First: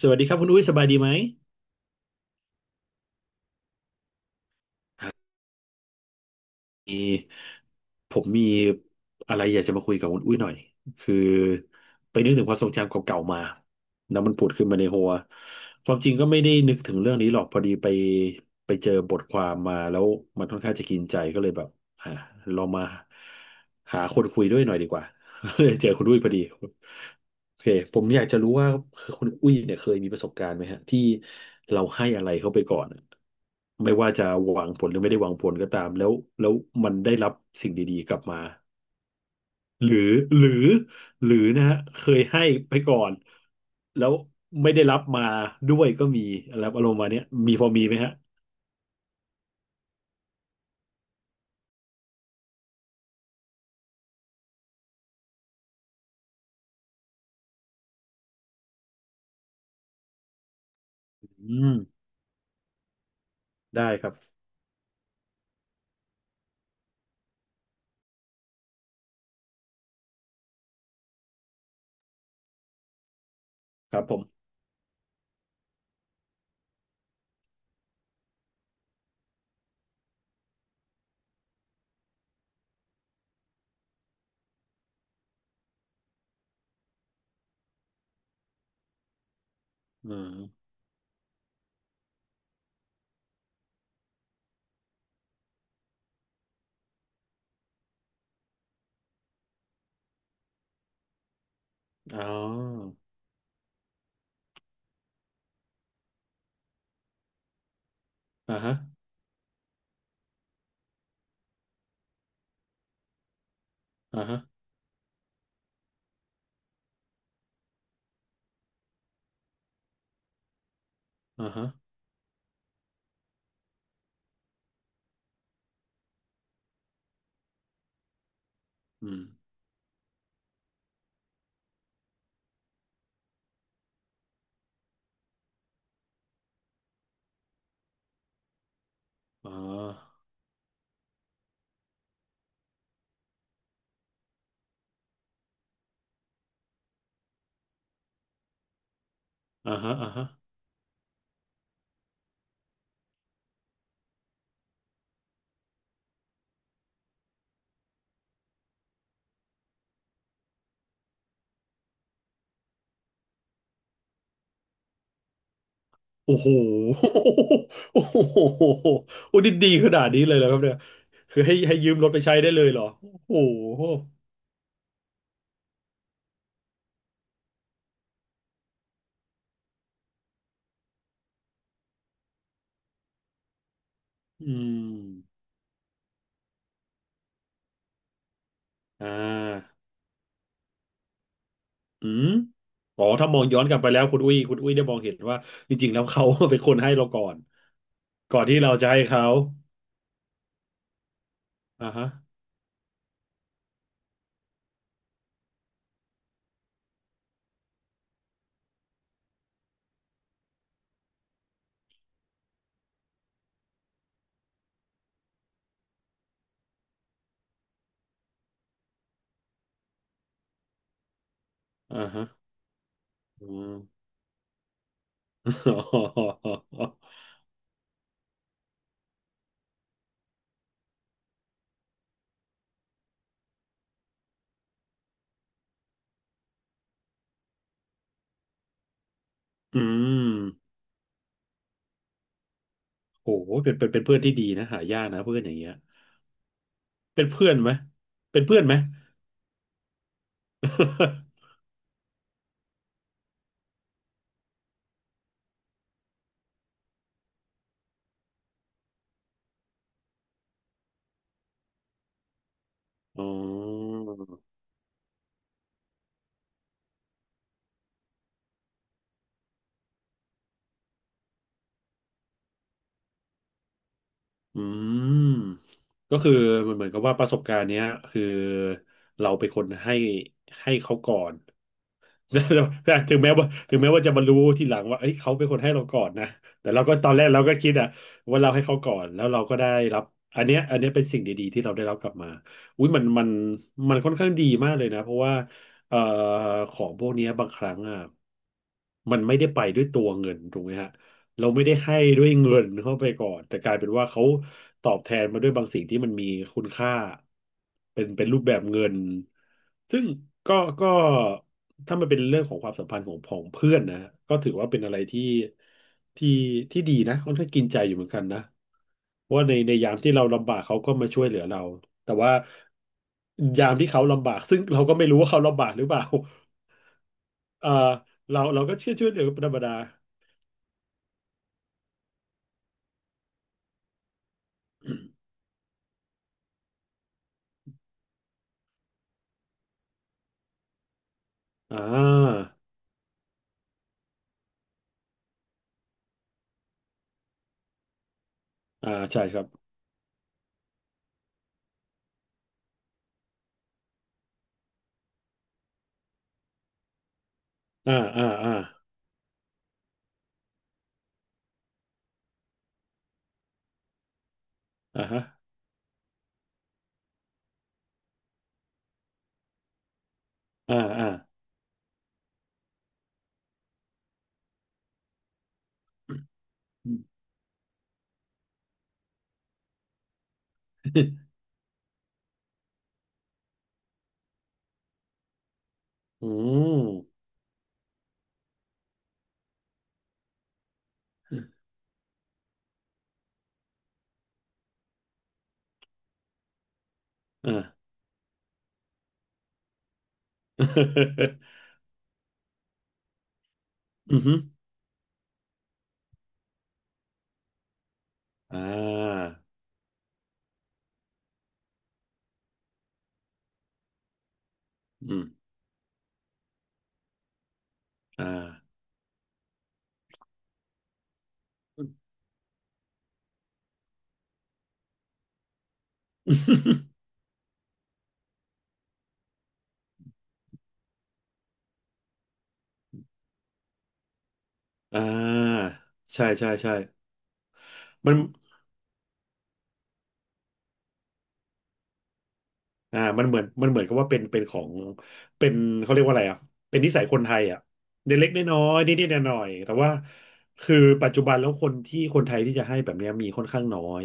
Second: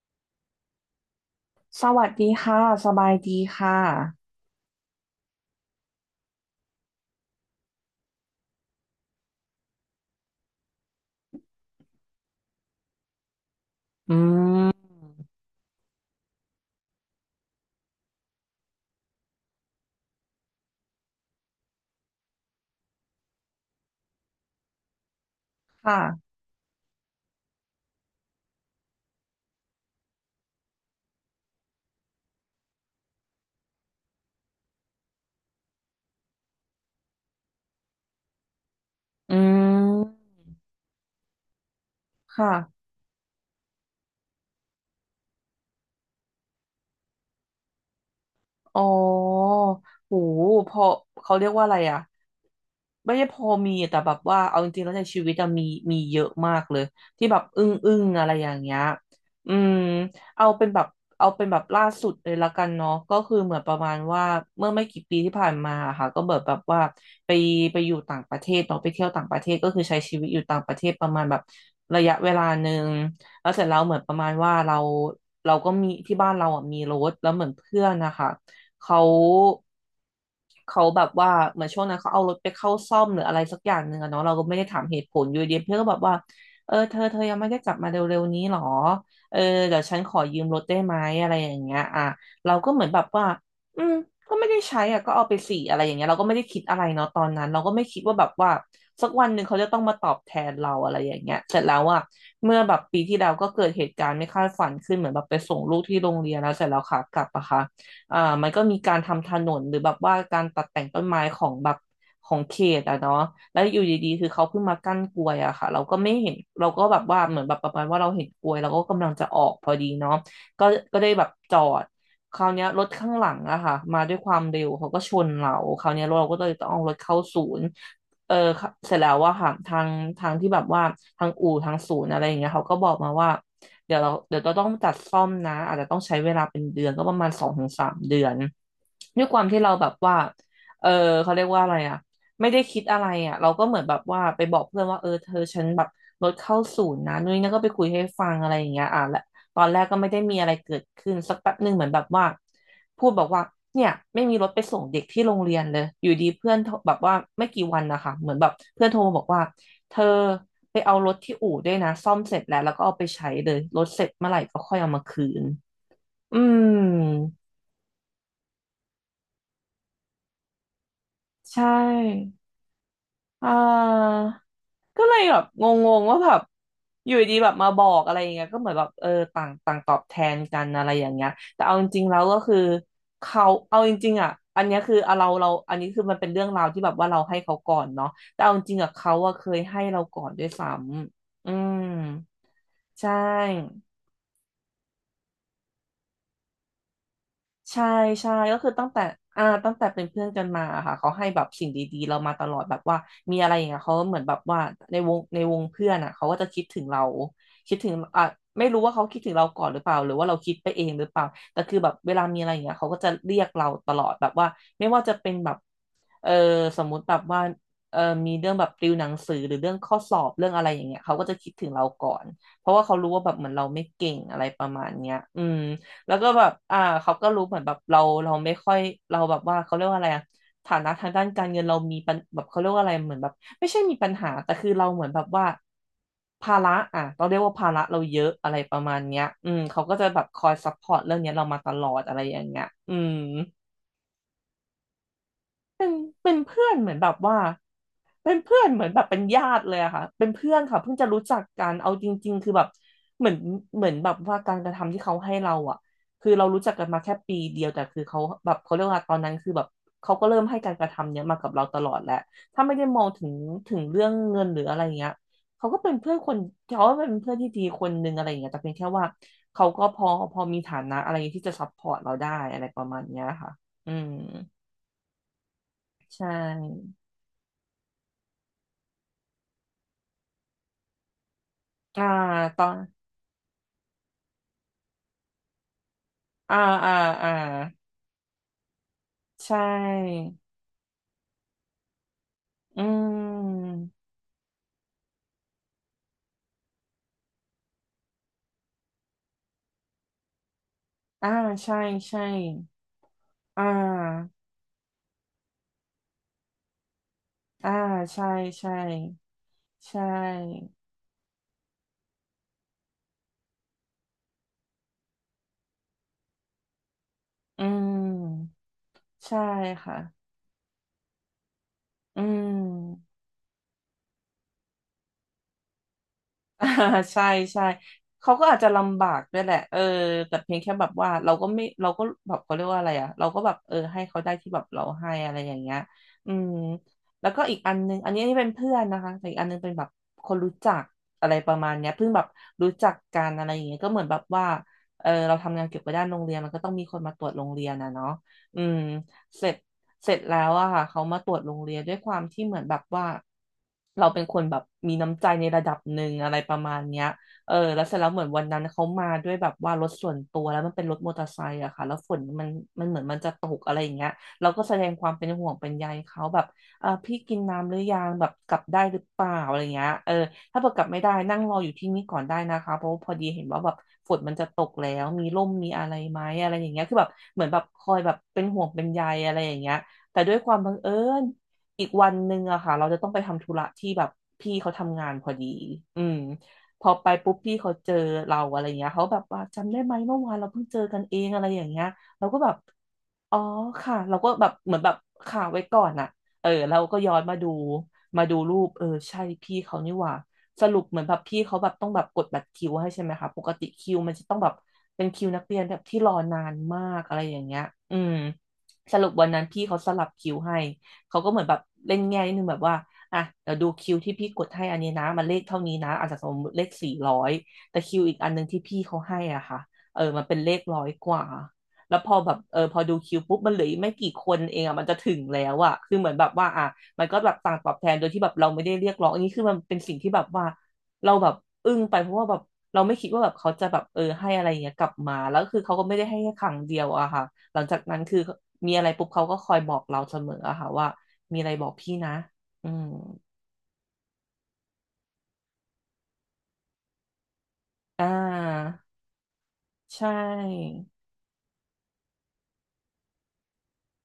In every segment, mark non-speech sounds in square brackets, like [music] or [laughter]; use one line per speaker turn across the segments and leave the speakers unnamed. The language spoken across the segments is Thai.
สวัสดีครับคุณอุ้ยสบายดีไหม
สวัสดีค่ะสบายดีค่ะ
มีผมมีอะไรอยากจะมาคุยกับคุณอุ้ยหน่อยคือไปนึกถึงความทรงจำเก่าๆมาแล้วมันผุดขึ้นมาในหัวความจริงก็ไม่ได้นึกถึงเรื่องนี้หรอกพอดีไปเจอบทความมาแล้วมันค่อนข้างจะกินใจก็เลยแบบอ่าลองมาหาคนคุยด้วยหน่อยดีกว่า [laughs] เลยเจอคุณอุ้ยพ
ค่ะ
อดี โอเคผมอยากจะรู้ว่าคุณอุ้ยเนี่ยเคยมีประสบการณ์ไหมฮะที่เราให้อะไรเขาไปก่อนอะไม่ว่าจะหวังผลหรือไม่ได้หวังผลก็ตามแล้วมันได้รับสิ่งดีๆกลับมา
อื
หรือ
ม
หรือหรือนะฮะเคยให้
ค่ะ
ไปก่อนแล้วไม่ได้รับมาด้วยก็มีอะไรอารมณ์มาเนี้ยมีพอมีไหมฮะ
อ๋อโหพอเขาเรียกว่าอะไรอ่ะไม่ใช่พอมีแต่แบบว่าเอาจริงๆแล้วในชีวิตอะมีเยอะมากเลยที่แบบอึ้งอึ้งอะไรอย่างเงี้ยอืมเอาเป็นแบบเอาเป็น
อื
แบบ
ม
ล่าสุดเลยละกันเนาะก็คือเหมือนประ
ได้
มาณ
ครับ
ว่าเมื่อไม่กี่ปีที่ผ่านมาอะค่ะก็แบบว่าไปไปอยู่ต่างประเทศเนาะไปเที่ยวต่างประเทศก็คือใช้ชีวิตอยู่ต่างประเทศประมาณแบบระยะเวลาหนึ่งแล้วเสร็จแล้วเห
ค
มือ
รั
น
บ
ป
ผ
ระมาณ
ม
ว่าเราก็มีที่บ้านเราอ่ะมีรถแล้วเหมือนเพื่อนนะคะ เขาเขาแบบว่าเหมือนช่วงนั้นเขาเอารถไปเข้าซ่อมหรืออะไรสักอย่างหนึ่งอะเนาะเราก็ไม่ได้ถามเหตุผลอยู่ดีเพื่อนก็แบบว่าเออเธอยังไม่ได้กลับมาเร็วๆนี้หรอเออเดี๋ยวฉัน
อื
ขอ
ม
ยืมรถได้ไหมอะไรอย่างเงี้ยอ่ะเราก็เหมือนแบบว่าอืมก็ไม่ได้ใช้อ่ะก็เอาไปสี่อะไรอย่างเงี้ยเราก็ไม่ได้คิดอะไรเนาะตอนนั้นเราก็ไม่คิดว่าแบบว่าสักวันหนึ่งเขาจะต้องมาตอบแทนเราอะไรอย่างเงี้ยเสร็จแล้วอ่ะ
อ๋
เมื่อแบบ
อ
ปีที่แล้วก็เกิดเหตุการณ์ไม่คาดฝันขึ้นเหมือนแบบไปส่งลูกที่โรงเรียนแล้วเสร็จแล้วขากลับอะค่ะ อ่ามัน
อ่า
ก็
ฮะ
มีการทำถนนหรือแบบว่าการตัดแต่งต้นไม้ของแบบของเขตอะเนาะแล้วอยู่ดีๆ
อ่า
คือ
ฮะ
เขาเพิ่งมากั้นกลวยอะค่ะเราก็ไม่เห็นเราก็แบบว่าเหมือนแบบประมาณว่าเราเห็นกลวยเราก็กำลังจะออกพอดีเนาะก็ก็ได้แบบ
อ่า
จอ
ฮะ
ดคราวเนี้ยรถข้างหลังอะค่ะมาด้วยความเร็วเขาก็ชนเราคราวเนี้ยเราก็เลยต้องเอารถเข้าศูนย์ เออเสร็จ
อื
แล้ว
ม
ว่าค่ะทางที่แบบว่าทางอู่ทางศูนย์อะไรอย่างเงี้ยเขาก็บอกมาว่าเดี๋ยวเราต้องจัดซ่อมนะอาจจะต้องใช้เวลาเป็นเดือนก็ประมาณสองถึงสามเดือนด้วยความ
อ๋อ
ที่เราแบบว่าเออเขาเรียกว่าอะไรอ่ะไม่ได้คิดอะไรอ่ะเราก็เหมือนแบบว่าไปบอกเพื่อนว่าเออเธอฉันแบบรถเข้าศูนย์นะนุ้ยนั่นก็ไปคุยให้ฟังอะไรอย่างเงี้ยอ่ะและตอน
อ่า
แรก
ฮะ
ก็ไม่
อ่า
ได้
ฮะ
มีอะไรเกิดขึ้นสักแป๊บหนึ่งเหมือนแบบว่า พูดบอกว่าเนี่ยไม่มีรถไปส่งเด็กที่โรงเรียนเลยอยู่ดีเพื่อนโทรแบบว่าไม่กี่วันนะคะเหมือนแบบเพื่อนโทรมาบอกว่าเธอไปเอารถที่อู่ด้วยนะซ่อมเสร็จแล้วแล้วก็เอาไปใช้เลยรถเสร็จเมื่อไหร่ก็ค่อยเอามาคืนอื
โอ้โห
ม
โอ้โหโอ้ดีดีขนาดนี้เลยเหรอครับเนี่ยคือให้
ใช
ให้ยืมรถไป
่
ใช้ได้เลยเหรอโอ้
อ่า
โห
ก็เลยแบบงงๆว่าแบบอยู่ดีแบบมาบอกอะไรอย่างเงี้ยก็เหมือนแบบเออต่างต่างตอบแทนกันอะไรอย่างเงี้ยแต่เอาจริงๆแล้วก็คือเขาเอาจริงๆอ่ะ
อื
อันเนี้ยคือเอาเรา
ม
เราอันนี้คือมันเป็นเรื่องราวที่แบบว่าเราให้เขาก่อนเนาะแต่เอาจริงๆอ่ะ
อ่
เขาอะเคย
า
ให้เราก่อนด้วยซ้ำ
อืมอ๋
ใช
อถ้ามองย้อนกลั
่
บไปแล้วคุณอุ้ยได้มองเห็นว่าจริงๆแล้วเขา [laughs] เป็นคนให้เราก่อน
ใช่ใช่
ก่อน
ก็
ที่
คือ
เรา
ตั้
จะ
ง
ให้
แต่
เขา
ตั้งแต่เป็นเพื่อนกันมาค่ะเขาให้แบบสิ่ง
อ่า
ดี
ฮะ
ๆเรามาตลอดแบบว่ามีอะไรอย่างเงี้ยเขาเหมือนแบบว่าในวงเพื่อนอ่ะเขาก็จะคิดถึงเราคิดถึงอ่ะไม่รู้ว่าเขาคิดถึงเราก่อนหรือเปล่าหรือว่าเราคิดไปเองหรือเปล่าแต่คือแบบเวลามีอะไรอย่างเงี้ยเขาก็จะเรียกเราตลอดแบบว่าไม่ว่าจะเป็นแบบเออสมมุติแบบว่าเออมีเรื่องแบบติวหนังสือหรือเรื่องข้อสอบเรื่องอะไรอย่างเงี้ยเขาก็จะคิดถึงเรา
อ่า
ก่อ
ฮะ
นเพราะว่าเขารู้ว่าแบบเห
อื
มือนเรา
ม
ไม่เก่งอะไรประมาณเนี้ยแล้วก็แบบเขาก็
[laughs]
รู้เหมือนแบบเราไม่ค่อยเราแบบว่าเขาเรียกว่าอะไรอะฐานะทางด้านการเงินเรามีปัญแบบเขาเรียกว่าอะไรเหมือนแบบไม่ใช่มีปัญหาแต่คือเราเหมือนแบบว่าภาระอ่ะเราเรียกว่าภาระเราเยอะอะไรประมาณเนี้ย
อื
เขาก็จะแบบค
ม
อยซัพพอร์ตเรื่องเนี้ยเรามาตลอดอะไรอย่างเงี้ย
โอ้โหเป็นเพื่อนที่ดีนะหายากนะเพื่อนอย่างเงี้ย
เป็นเป็นเพื่อนเหมือนแบบ
เป็น
ว่า
เพื่อนไหม
เป็น
เป็นเพื่
เพื่
อ
อ
น
น
ไหม
เหมือนแบบเป็นญาติเลยอะค่ะเป็นเพื่อนค่ะเพิ่งจะรู้จั
[laughs]
กกันเอาจริงๆคือแบบเหมือนเหมือนแบบว่าการกระทำที่เขาให้เราอะคือเรารู้จักกันมาแค่ปีเดียวแต่คือเขาแบบเขาเรียกว่าตอนนั้นคือแบบเขาก็เริ่มให้การกระทำเนี้ยมากับเราตลอดแหละถ้าไม่ได้มอง
อ๋
ถึงถึง
อ
เรื่องเงินหรืออะไรเงี้ยเขาก็เป็นเพื่อนคนเขาก็เป็นเพื่อนที่ดีคนนึงอะไรอย่างเงี้ยแต่เพียงแค่ว่าเขาก็พอมีฐานะอะไรที่จะซัพพอร์ตเราได้อะไรประมาณเนี้ยค่ะอืม
อืมก็
ใช่
คือมันเหมือนกับว่าประสบการณ์เนี้ยคือเราเป็นคนให้เขาก่อน
อ่าตอน
[laughs] ถึงแม้ว่าจะมารู้ทีหลังว่าเอ้ยเขาเป็นคนให้เราก่อนนะ
อ่า
แต่เรา
อ่า
ก็ตอนแรก
อ่า
เราก็คิดอะว่าเราให้เขาก่อนแล้วเราก็
ใช่
ได้รับอันเนี้ยเป็นสิ่งดีๆที่เราได้รับกลับมา
อื
อุ้ยมันมัน
ม
มันค่อนข้างดีมากเลยนะเพราะว่าเอ่อของพวกเนี้ยบางครั้งอะมันไม่ได้ไปด้วยตัวเงินถูกไหมฮะ
อ่า
เราไม่ได้
ใช่
ให้
ใช่
ด้วยเงินเข้าไปก่อนแต่
อ่
กลายเป็นว่าเขา
า
ตอบแทนมาด้วยบางสิ่งที่มันมีคุณค่า
อ่า
เป็นเป็
ใช่
นรูปแบบ
ใช่
เงิน
ใช
ซึ่งก็
่
ก็ถ้ามันเป็นเรื่องของความสัมพันธ์ของของเพื่อนนะก็ถือว่าเป็นอะไรที่ที่ดีนะค่อนข้างกิ
อื
นใจอยู่เหมือนกันนะ
ม
เพราะ
ใช่
ว่าในยา
ค่ะ
มที่เราลำบากเขาก็มาช่วยเหลือเราแต่
อื
ว่า
ม
ยามที่เขาลำบากซึ่งเราก็ไม่รู้ว่าเขาลำบากหรือเปล่า
[laughs] อ่าใช่
[laughs]
ใช่
เอ่อ
เขา
เรา
ก็อาจ
เรา
จะ
ก็เชื่อ
ลำ
ช่
บา
วยเหลื
ก
อ
ด้ว
เป็
ย
นธ
แห
ร
ละ
รมดา
เออแต่เพียงแค่แบบว่าเราก็ไม่เราก็แบบเขาเรียกว่าอะไรอ่ะเราก็แบบเออให้เขาได้ที่แบบเราให้อะไรอย่างเงี้ยอืมแล้วก็อีกอันนึงอันนี้ที่เป็นเพื่อนนะคะแต่อีกอันนึงเป็นแบบคนรู้จักอะไรประมาณ
อ่
เนี้ยเพิ่งแบบ
า
รู้จักกันอะไรอย่างเงี้ยก็เหมือนแบบว่าเออเราทำงานเกี่ยวกับด้านโรงเรียนมันก็ต้องมีคนมาตรวจโรงเรียนนะเนาะอืม
อ่าใช่ค
เส
รับ
ร็จ เสร็จแล้วอะค่ะเขามาตรวจโรงเรียนด้วยความที่เหมือนแบบว่าเราเป็นคนแบบมีน้ำใจในระดับหนึ่งอะไรประมาณเนี้ยเออแล้วเส
อ่า
ร็จแล้วเหมื
อ่า
อนวัน
อ่า
นั้นเขามาด้วยแบบว่ารถส่วนตัวแล้วมันเป็นรถมอเตอร์ไซค์อะค่ะแล้วฝนมันเหมือนมันจะตกอะไรอย่างเงี้ยเราก็แสดงค
อ่า
วาม
ฮะ
เป็นห่วงเป็นใยเขาแบบเออพี่กินน้ำหรือยังแบบกลับได้หรือเปล่าอะไรเงี้ยเออถ้าเกิด
อ่า
กลับไม่
อ่า
ได้นั่งรออยู่ที่นี่ก่อนได้นะคะเพราะว่าพอดีเห็นว่าแบบฝนมันจะตกแล้วมีร่มมีอะไรไหมอะไรอย่างเงี้ย
อื
คือ
ม
แบบเหมือนแบบคอยแบบเป็นห่วงเป็นใยอะไรอย่างเงี้ย แต่ด้วยความบังเอิญอีกวันหนึ่งอะค่ะเราจะต้องไปทำธุระที่แบบพี่เขาทำงานพอดีอืม
[laughs] อืม
พอไปปุ๊บพี่เขาเจอเราอะไรเงี้ยเขาแบบว่าจำได้ไหมเมื่อวานเราเพิ่งเจอกันเองอะไรอย่างเงี้ยเราก็แบบ อ๋อค่ะเราก็แบบเหมือนแบบข่าวไว้ก่อนอะเออเราก็ย้อนมาดู
อ่า
มาดูรูปเออใช่พี่เขานี่หว่าสรุปเหมือนแบบ
[laughs]
พี่เขาแบบต้องแบบกดบัตรคิวให้ใช่ไหมคะปกติคิวมัน
อือ
จะ
ฮึ
ต้องแบบเป็นคิวนักเรียนแบบที่รอนานมากอะไรอย่างเงี้ยอืม
อ่
สรุป
า
วันนั้นพี่เขาสลับคิวให้เขาก็เหมือนแบบเล่นแง่นิดนึงแบบว่าอ่ะเดี๋ยวดูคิวที่พี่กดให้อันนี้นะ
อื
มั
ม
นเลขเท่านี้นะอาจจะสมมติเลข400แต่คิวอีก
อ่า
อันหนึงที่พี่เขาให้อ่ะค่ะเออมันเป็นเลขร้อยกว่า แล้วพอแบบเออพอดูคิวปุ๊บมันเหลืออีกไม่กี่คนเองอ่ะมันจะถึงแล้วอ่ะคือเหมือนแบบว่าอ่ะมัน
[laughs]
ก็แบบต่างตอบแทนโดยที่แบบเราไม่ได้เรียกร้องอันนี้คือมันเป็นสิ่งที่แบบว่าเราแบบอึ้งไปเพราะว่าแบบเราไม่คิดว่าแบบเขาจะแบบเออให้อะไรอย่างเงี้ยกลับ
อ่
มาแล้วคือ
า
เขาก็ไม่ได้ให้
ใช่
แค่ค
ใช่
รั้ง
ใช่
เดียวอะค่ะหลังจากนั้น
มัน
คือมีอะไรปุ๊บเขาก็คอยบอกเราเสมออะค่ะว่ามีอะไรบอกพี่นะอืม
อ่ามันเหมือนกับว่าเป็นเป็นของเป็นเขาเรียกว่าอะไรอ่ะเป็นนิสัยคนไทยอ่ะ
อ่
เล็กๆน้อ
า
ยๆนิดๆหน่อยๆแต่ว่า
ใช
คือ
่
ปัจจุบันแล้วคนที่คนไทยที่จะให้แบบเนี้ยมีค่อนข้างน้อย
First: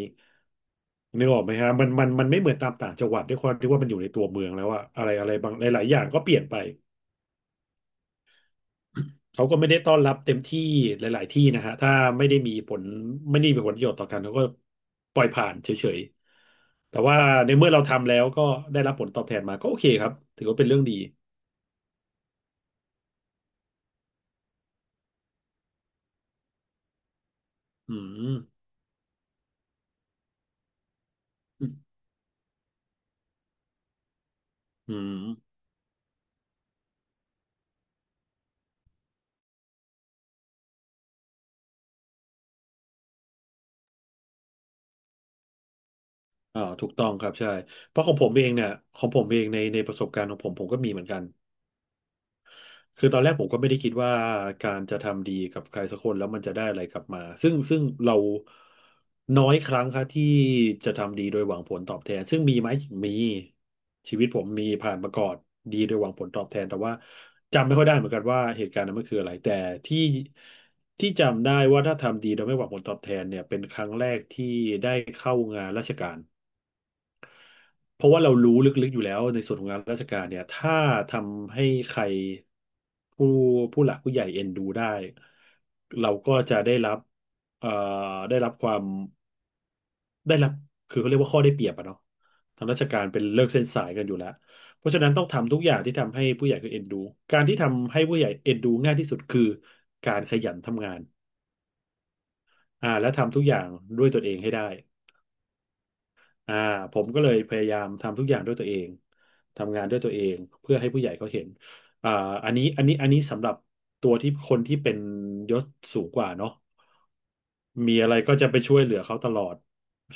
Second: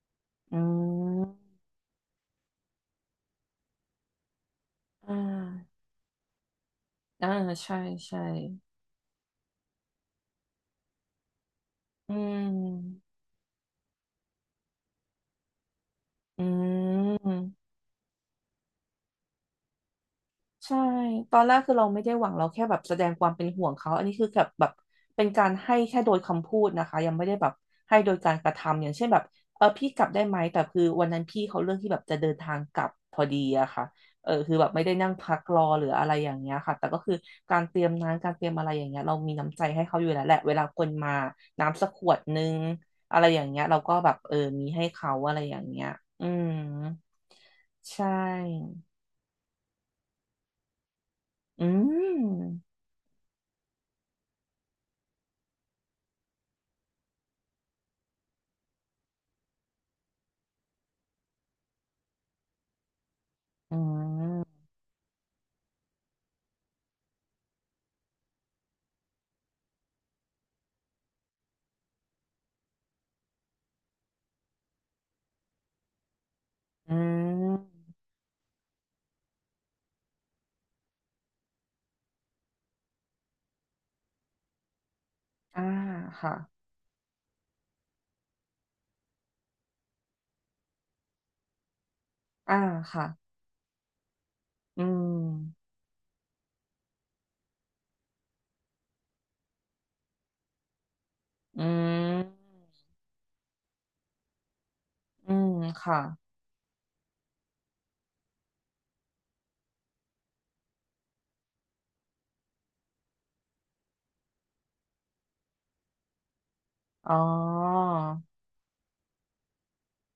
อืม
นึกออกไหมฮะมันไม่เหมือนตามต่างจังหวัดด้วยความที่ว่ามันอยู่ในตัวเมืองแล้วอะอะไร
อ่
อะไรบางห
า
ลายๆอย่างก็เปลี่ยนไป
อ่าใช่ใช่
เขาก็ไม่ได้ต้อนรับเต็มที่หลาย ๆ ที่นะฮะถ้า
อื
ไม่ได้มีผล
ม
ประโยชน์ต่อกันเขาก็ปล่อยผ่านเฉย
อื
ๆ แต่ว่าในเมื่
ม
อเราทำแล้วก็ได้รับผลตอบแทนมาก็โอเคครับถือว่าเป็น
ใช่
เรื่องดี
ตอนแรกคือเราไม่ได้หวังเราแค่แบบแสดงความเป็นห่วงเขา อันนี้คือแบบแบบเป็นการให้แค่โดยคำพูดนะคะ ยังไม่ได้แบบ
อื
ให้โดยกา
ม
รกระทำ อย่างเช่นแบบ เออพี่กลับได้ไหมแต่คือวันนั้นพี่เขาเรื่องที่แบบจะเดินทางกลับพอดีอะค่ะเออคือแบบไม่ได้
อื
นั่ง
ม
พักรอหรืออะไรอย่างเงี้ยค่ะแต่ก็คือการเตรียมน้ำการเตรียมอะไรอย่างเงี้ยเรามีน้ำใจให้เขาอยู่แล้วแหละเวลาคนมาน้ำสักขวดนึงอะไรอย่างเงี้ยเราก็แบบเออมีให้เขาอะไรอย่างเงี้ยอืม
อ่าถูกต้องครับใช่เพ
ใช่
ราะของผมเองเนี่ยของผมเองในในประสบการณ์ของผมผมก็มีเหมือนกัน
อืม
คือตอนแรกผมก็ไม่ได้คิดว่าการจะทำดีกับใครสักคนแล้วมันจะได้อะไรกลับมาซึ่งเราน้อยครั้งครับที่จะทำดีโดยหวังผลตอบแทนซึ่งมีไหมมี
อื
ชีวิตผม
ม
มีผ่านมาก่อนดีโดยหวังผลตอบแทนแต่ว่าจำไม่ค่อยได้เหมือนกันว่าเหตุการณ์นั้นมันคืออะไรแต่ที่ที่จำได้ว่าถ้าทำดีโดยไม่หวังผลตอบแทนเนี่ยเป็นครั้งแรกที่ได้เข้างานราชการ
อืม
เพราะว่าเรารู้ลึกๆอยู่แล้วในส่วนของงานราชการเนี่ยถ้าทำให้ใครผู้ผู้หลักผู้ใหญ่เอ็นดูได้
อ่า
เรา
ค่ะ
ก็จะได้รับเอ่อได้รับความได้รับคือเขาเรียกว่าข้อได้เปรียบอะเนาะ
อ่า
ทางราชกา
ค่ะ
รเป็นเลิกเส้นสายกันอยู่แล้ว
อื
เพราะฉะนั้นต้องทำทุก
ม
อย่างที่ทำให้ผู้ใหญ่คือเอ็นดูการที่ทำให้ผู้ใหญ่เอ็นดูง่ายที่สุดคือการขยันทำงาน
อืม
อ่าและทำทุกอย่างด้วยตนเองให้ได้
อืมค่ะ
อ่าผมก็เลยพยายามทำทุกอย่างด้วยตัวเองทำงานด้วยตัวเองเพื่อให้ผู้ใหญ่เขาเห็นอ่าอันนี้สำหรับตัวที่คนที่เป็นยศสูงกว่าเนาะ
อ๋อ
มีอะไรก็จะไปช่วยเหลือเขาตลอด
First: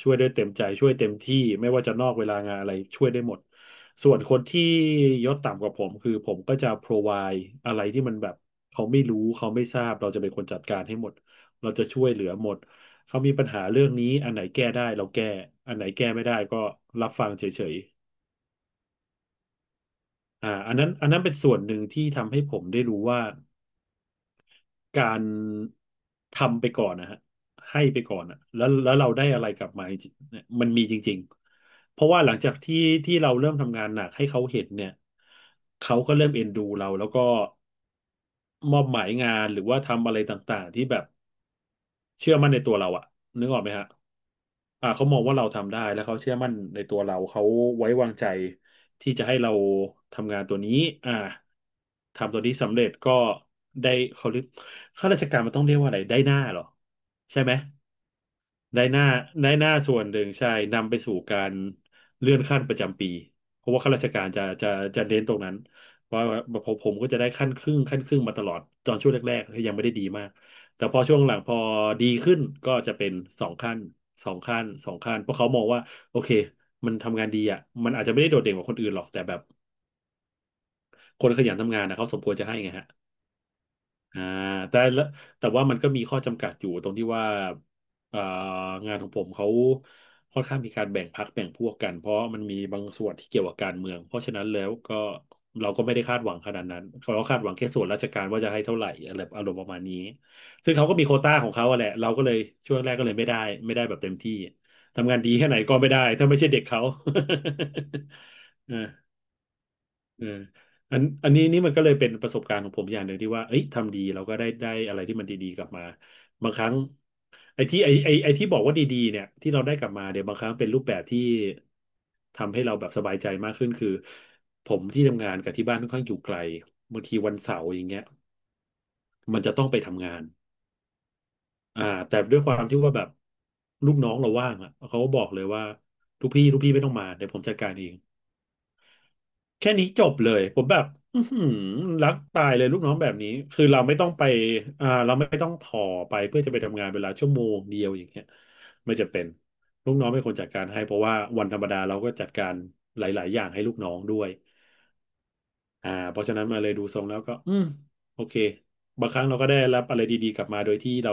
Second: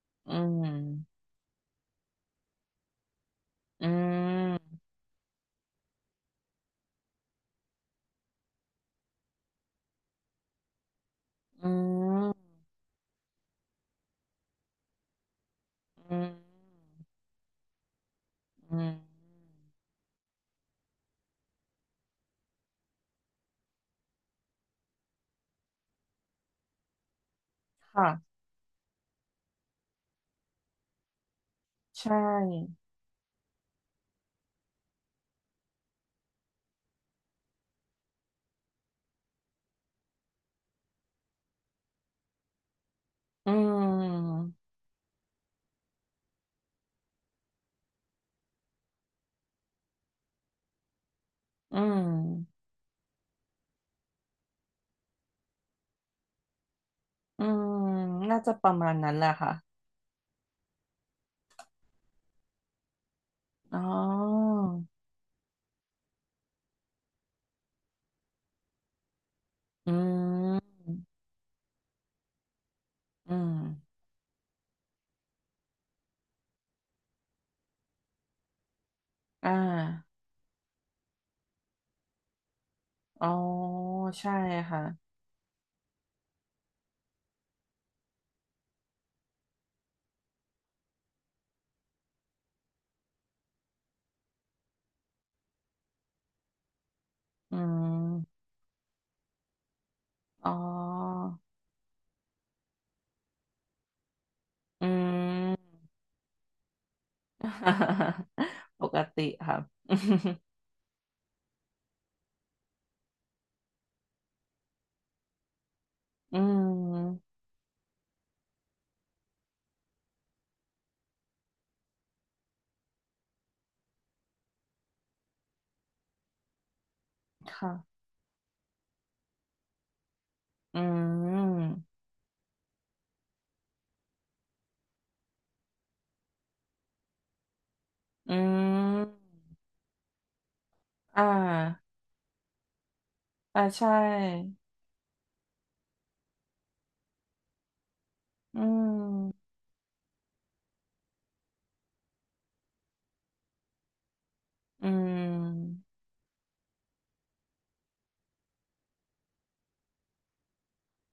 ช่วยด้ว
อื
ยเต็มใจช่วยเต็ม
ม
ที่ไม่ว่าจะนอกเวลางานอะไรช่วยได้หมด
อื
ส่วนคนที่
ม
ยศต่ำกว่าผมคือผมก็จะ provide อะไรที่มันแบบเขาไม่รู้เขาไม่ทราบเราจะเป็นคนจัดการให้หมดเรา
อื
จะช่วยเหลือ
ม
หมด เขามีปัญหาเรื่องนี้อันไหนแก้ได้เราแก้อันไหนแก้
อื
ไม่
ม
ได้ก็รับฟังเฉย
อืม
ๆอันนั้นเป็นส่วนหนึ่งที่ทำให้ผมได้รู้ว่าการทำไปก่อนนะฮะให้ไป
ค่ะ
ก่อนอะแล้วเราได้อะไรกลับมาจริงๆเนี่ยมันมีจริงๆเพราะ
ใช่
ว่าหลังจากที่เราเริ่มทำงานหนักให้เขาเห็นเนี่ยเขาก็เริ่มเอ็นดูเราแล้วก็มอบหมายงานหรือว่าทำอะไรต่างๆที่แบบเชื่อมั่นในตัวเราอะนึ
อื
กออกไหมฮะ
ม
เขามองว่าเราทำได้แล้วเขาเชื่อมั่นในตัวเราเขาไว้วางใจที่จะให้เราทำงานตัวนี้อ่า
อื
ทำตัวนี้
ม
สำเร็จก็ได้เขาเรียกข้าราชการมันต้องเรียกว่าอะไรได้หน้าเหรอใช่
อื
ไหม
มน่าจะประ
ได้
มาณ
หน้า
นั้นแหละ
ได้
ค่ะ
หน้าส่วนหนึ่งใช่นำไปสู่การเลื่อนขั้นประจำปีเพราะ
อ๋อ
ว่าข้าราชการจะเน้นตรงนั้นว่าผมก็จะได้ขั้นครึ่งขั้นครึ่งมาตลอดตอนช่วงแรกๆยังไม่
อื
ได้ดีมาก
ม
แต่พอช่วงหลังพอดีขึ้นก็จะเป็น
อื
สอง
ม
ขั้นสองขั้นเพราะเขามองว่าโอเคมันทำงานดีอ่ะมันอาจจะไม่ได้โดดเด่นกว่าคนอื่นหรอกแต่แบบ
อ่า
คนขยันทำงานนะเขาสมควรจะให้ไงฮะ
อ๋อ
อ่า
ใช่
แต่
ค่ะ
ละแต่ว่ามันก็มีข้อจำกัดอยู่ตรงที่ว่าเอ่องานของผมเขาค่อนข้างมีการแบ่งพรรคแบ่งพวกกันเพราะมันมีบางส่วนที่เกี่ยวกับการเมืองเพราะฉะนั้นแล้วก็เราก็ไม่ได้คาดหวังขนาดนั้นเราคาดหวั
อื
งแค่ส่วนราชการ
ม
ว่าจะให้เท่าไหร่อะไรอารมณ์ประมาณนี้
อ๋อ
ซึ่งเขาก็มีโควต้าของเขาอะแหละเราก็เลยช่วงแรกก็เลยไม่ได้แบบเต็มที่
อื
ทำงานดีแค่ไหนก็
ม
ไม่ได้ถ้าไม่ใช่เด็กเขา
[laughs] ปก
[laughs]
ติครับ
เอออันนี้นี่มันก็เลยเป็นประสบการณ์ของผมอย่างหนึ่งที่ว่าเอ้ยทำดีเราก็ได้ได้อะไรที่มันดีๆกลับมา
[laughs] อื
บางครั้ง
ม
ไอ้ที่ไอ้ไอ้ไอ้ที่บอกว่าดีๆเนี่ยที่เราได้กลับมาเนี่ยบางครั้งเป็นรูปแบบที่ทำให้เราแบบสบายใจมากขึ้นคือผมที่ทำงานกับที่บ้านค่อนข้างอยู่ไกลบางทีวันเสาร์อย่าง
ค่ะ
เงี้ยมันจะต้องไปทำงาน
อื
อ่า
ม
แต่ด้วยความที่ว่าแบบลูกน้องเราว่างอ่ะเขาก็บอกเลยว่าลูกพี่ไม่ต้องมาเดี๋ยวผมจัดการเอง
อืม
แค่นี้จบเลยผมแบบอื
อ่า
อหือรักตายเลยลูกน้องแบบนี้
อ่า
คือเรา
ใช่
ไม่ต้องไปเราไม่ต้องถ่อไปเพื่อจะไปทำงานเวลาชั่วโมงเดียวอย่างเงี้ย
อื
ไม่จะเป็น
ม
ลูกน้องเป็นคนจัดการให้เพราะว่าวันธรรมดาเราก็จัดการหลายๆอย่างให้ลูกน้องด้วย
อืม
เพราะฉะนั้นมาเลยดูทรงแล้วก็อืมโอเคบางครั้งเราก็ได้รับอะไรดี ๆ กลับมาโดยที่เรา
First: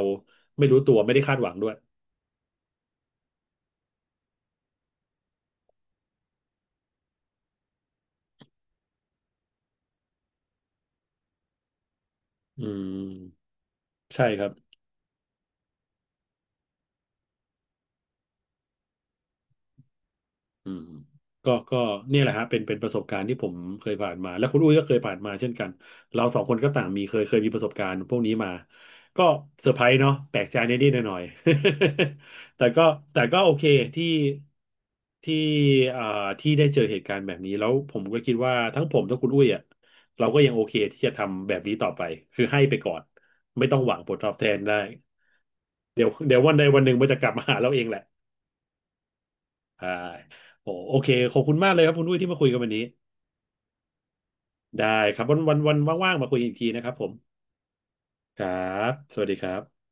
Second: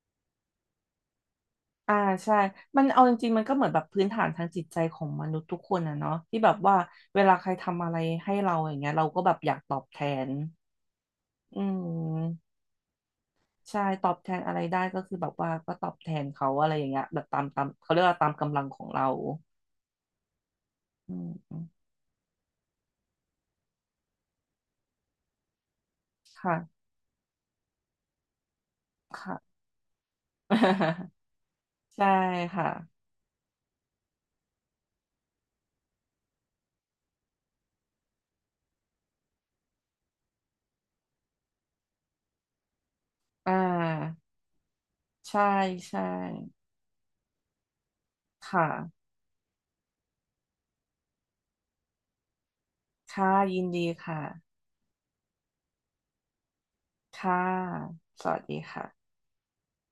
ไม่รู้ตัวไม่ได้คาดหวังด้วย
อ่าใช่มันเอาจริงๆมันก็เหมือนแบบพื้นฐานทางจิตใจของมนุษย์ทุกคนอะเนาะที่แบบว่าเวลาใครทำอะไรให้เราอย่างเงี้ยเราก็แบบอยากตอบแทนอืม
อืม
ใช่ตอบ
ใช่
แทน
ครับ
อะไรได้ก็คือแบบว่าก็ตอบแทนเขาอะไรอย่างเงี้ยแบบตามเขาเรียกว่าตามกำลังของเรา
อืม
อืม
ก็
อืม
เนี่ยแหละฮะเป็นประสบการณ์ที่ผมเคยผ่านมาและคุณอุ้ยก็เคยผ่านมาเช่นกันเราสองค
ค่ะ
นก็ต่างมีเคยมีประสบการณ์พวกนี้มาก็
ค่ะ
เซอร์ไพรส์เนาะแปลกใจนิดๆหน่อย
[laughs] ใช่
ๆ [laughs] แต่
ค่ะ
ก็โอเคที่ที่อ่าที่ได้เจอเหตุการณ์แบบนี้แล้วผมก็คิดว่าทั้งผมทั้งคุณอุ้ยอ่ะเราก็ยังโอเคที่จะทำแบบนี้ต่อไปคือให้ไปก่อน
อ่
ไม่ต้องหวังผ
า
ลตอบแทนได้
ใช่ใช่
เดี๋ยววันใดวันหนึ่งมันจะกลับมาหาเราเองแหละ
ค่ะ
ใช่โอโอเคขอบคุณมากเลยครับคุณอุ้ยที่มาคุยกันวันนี้
ค่ะยินดีค่ะ
ได้ครับวันว่างๆมาคุยอีกทีนะครับผม
ค่ะสวั
ค
ส
รั
ดี
บ
ค่ะ
สวัสดีครับ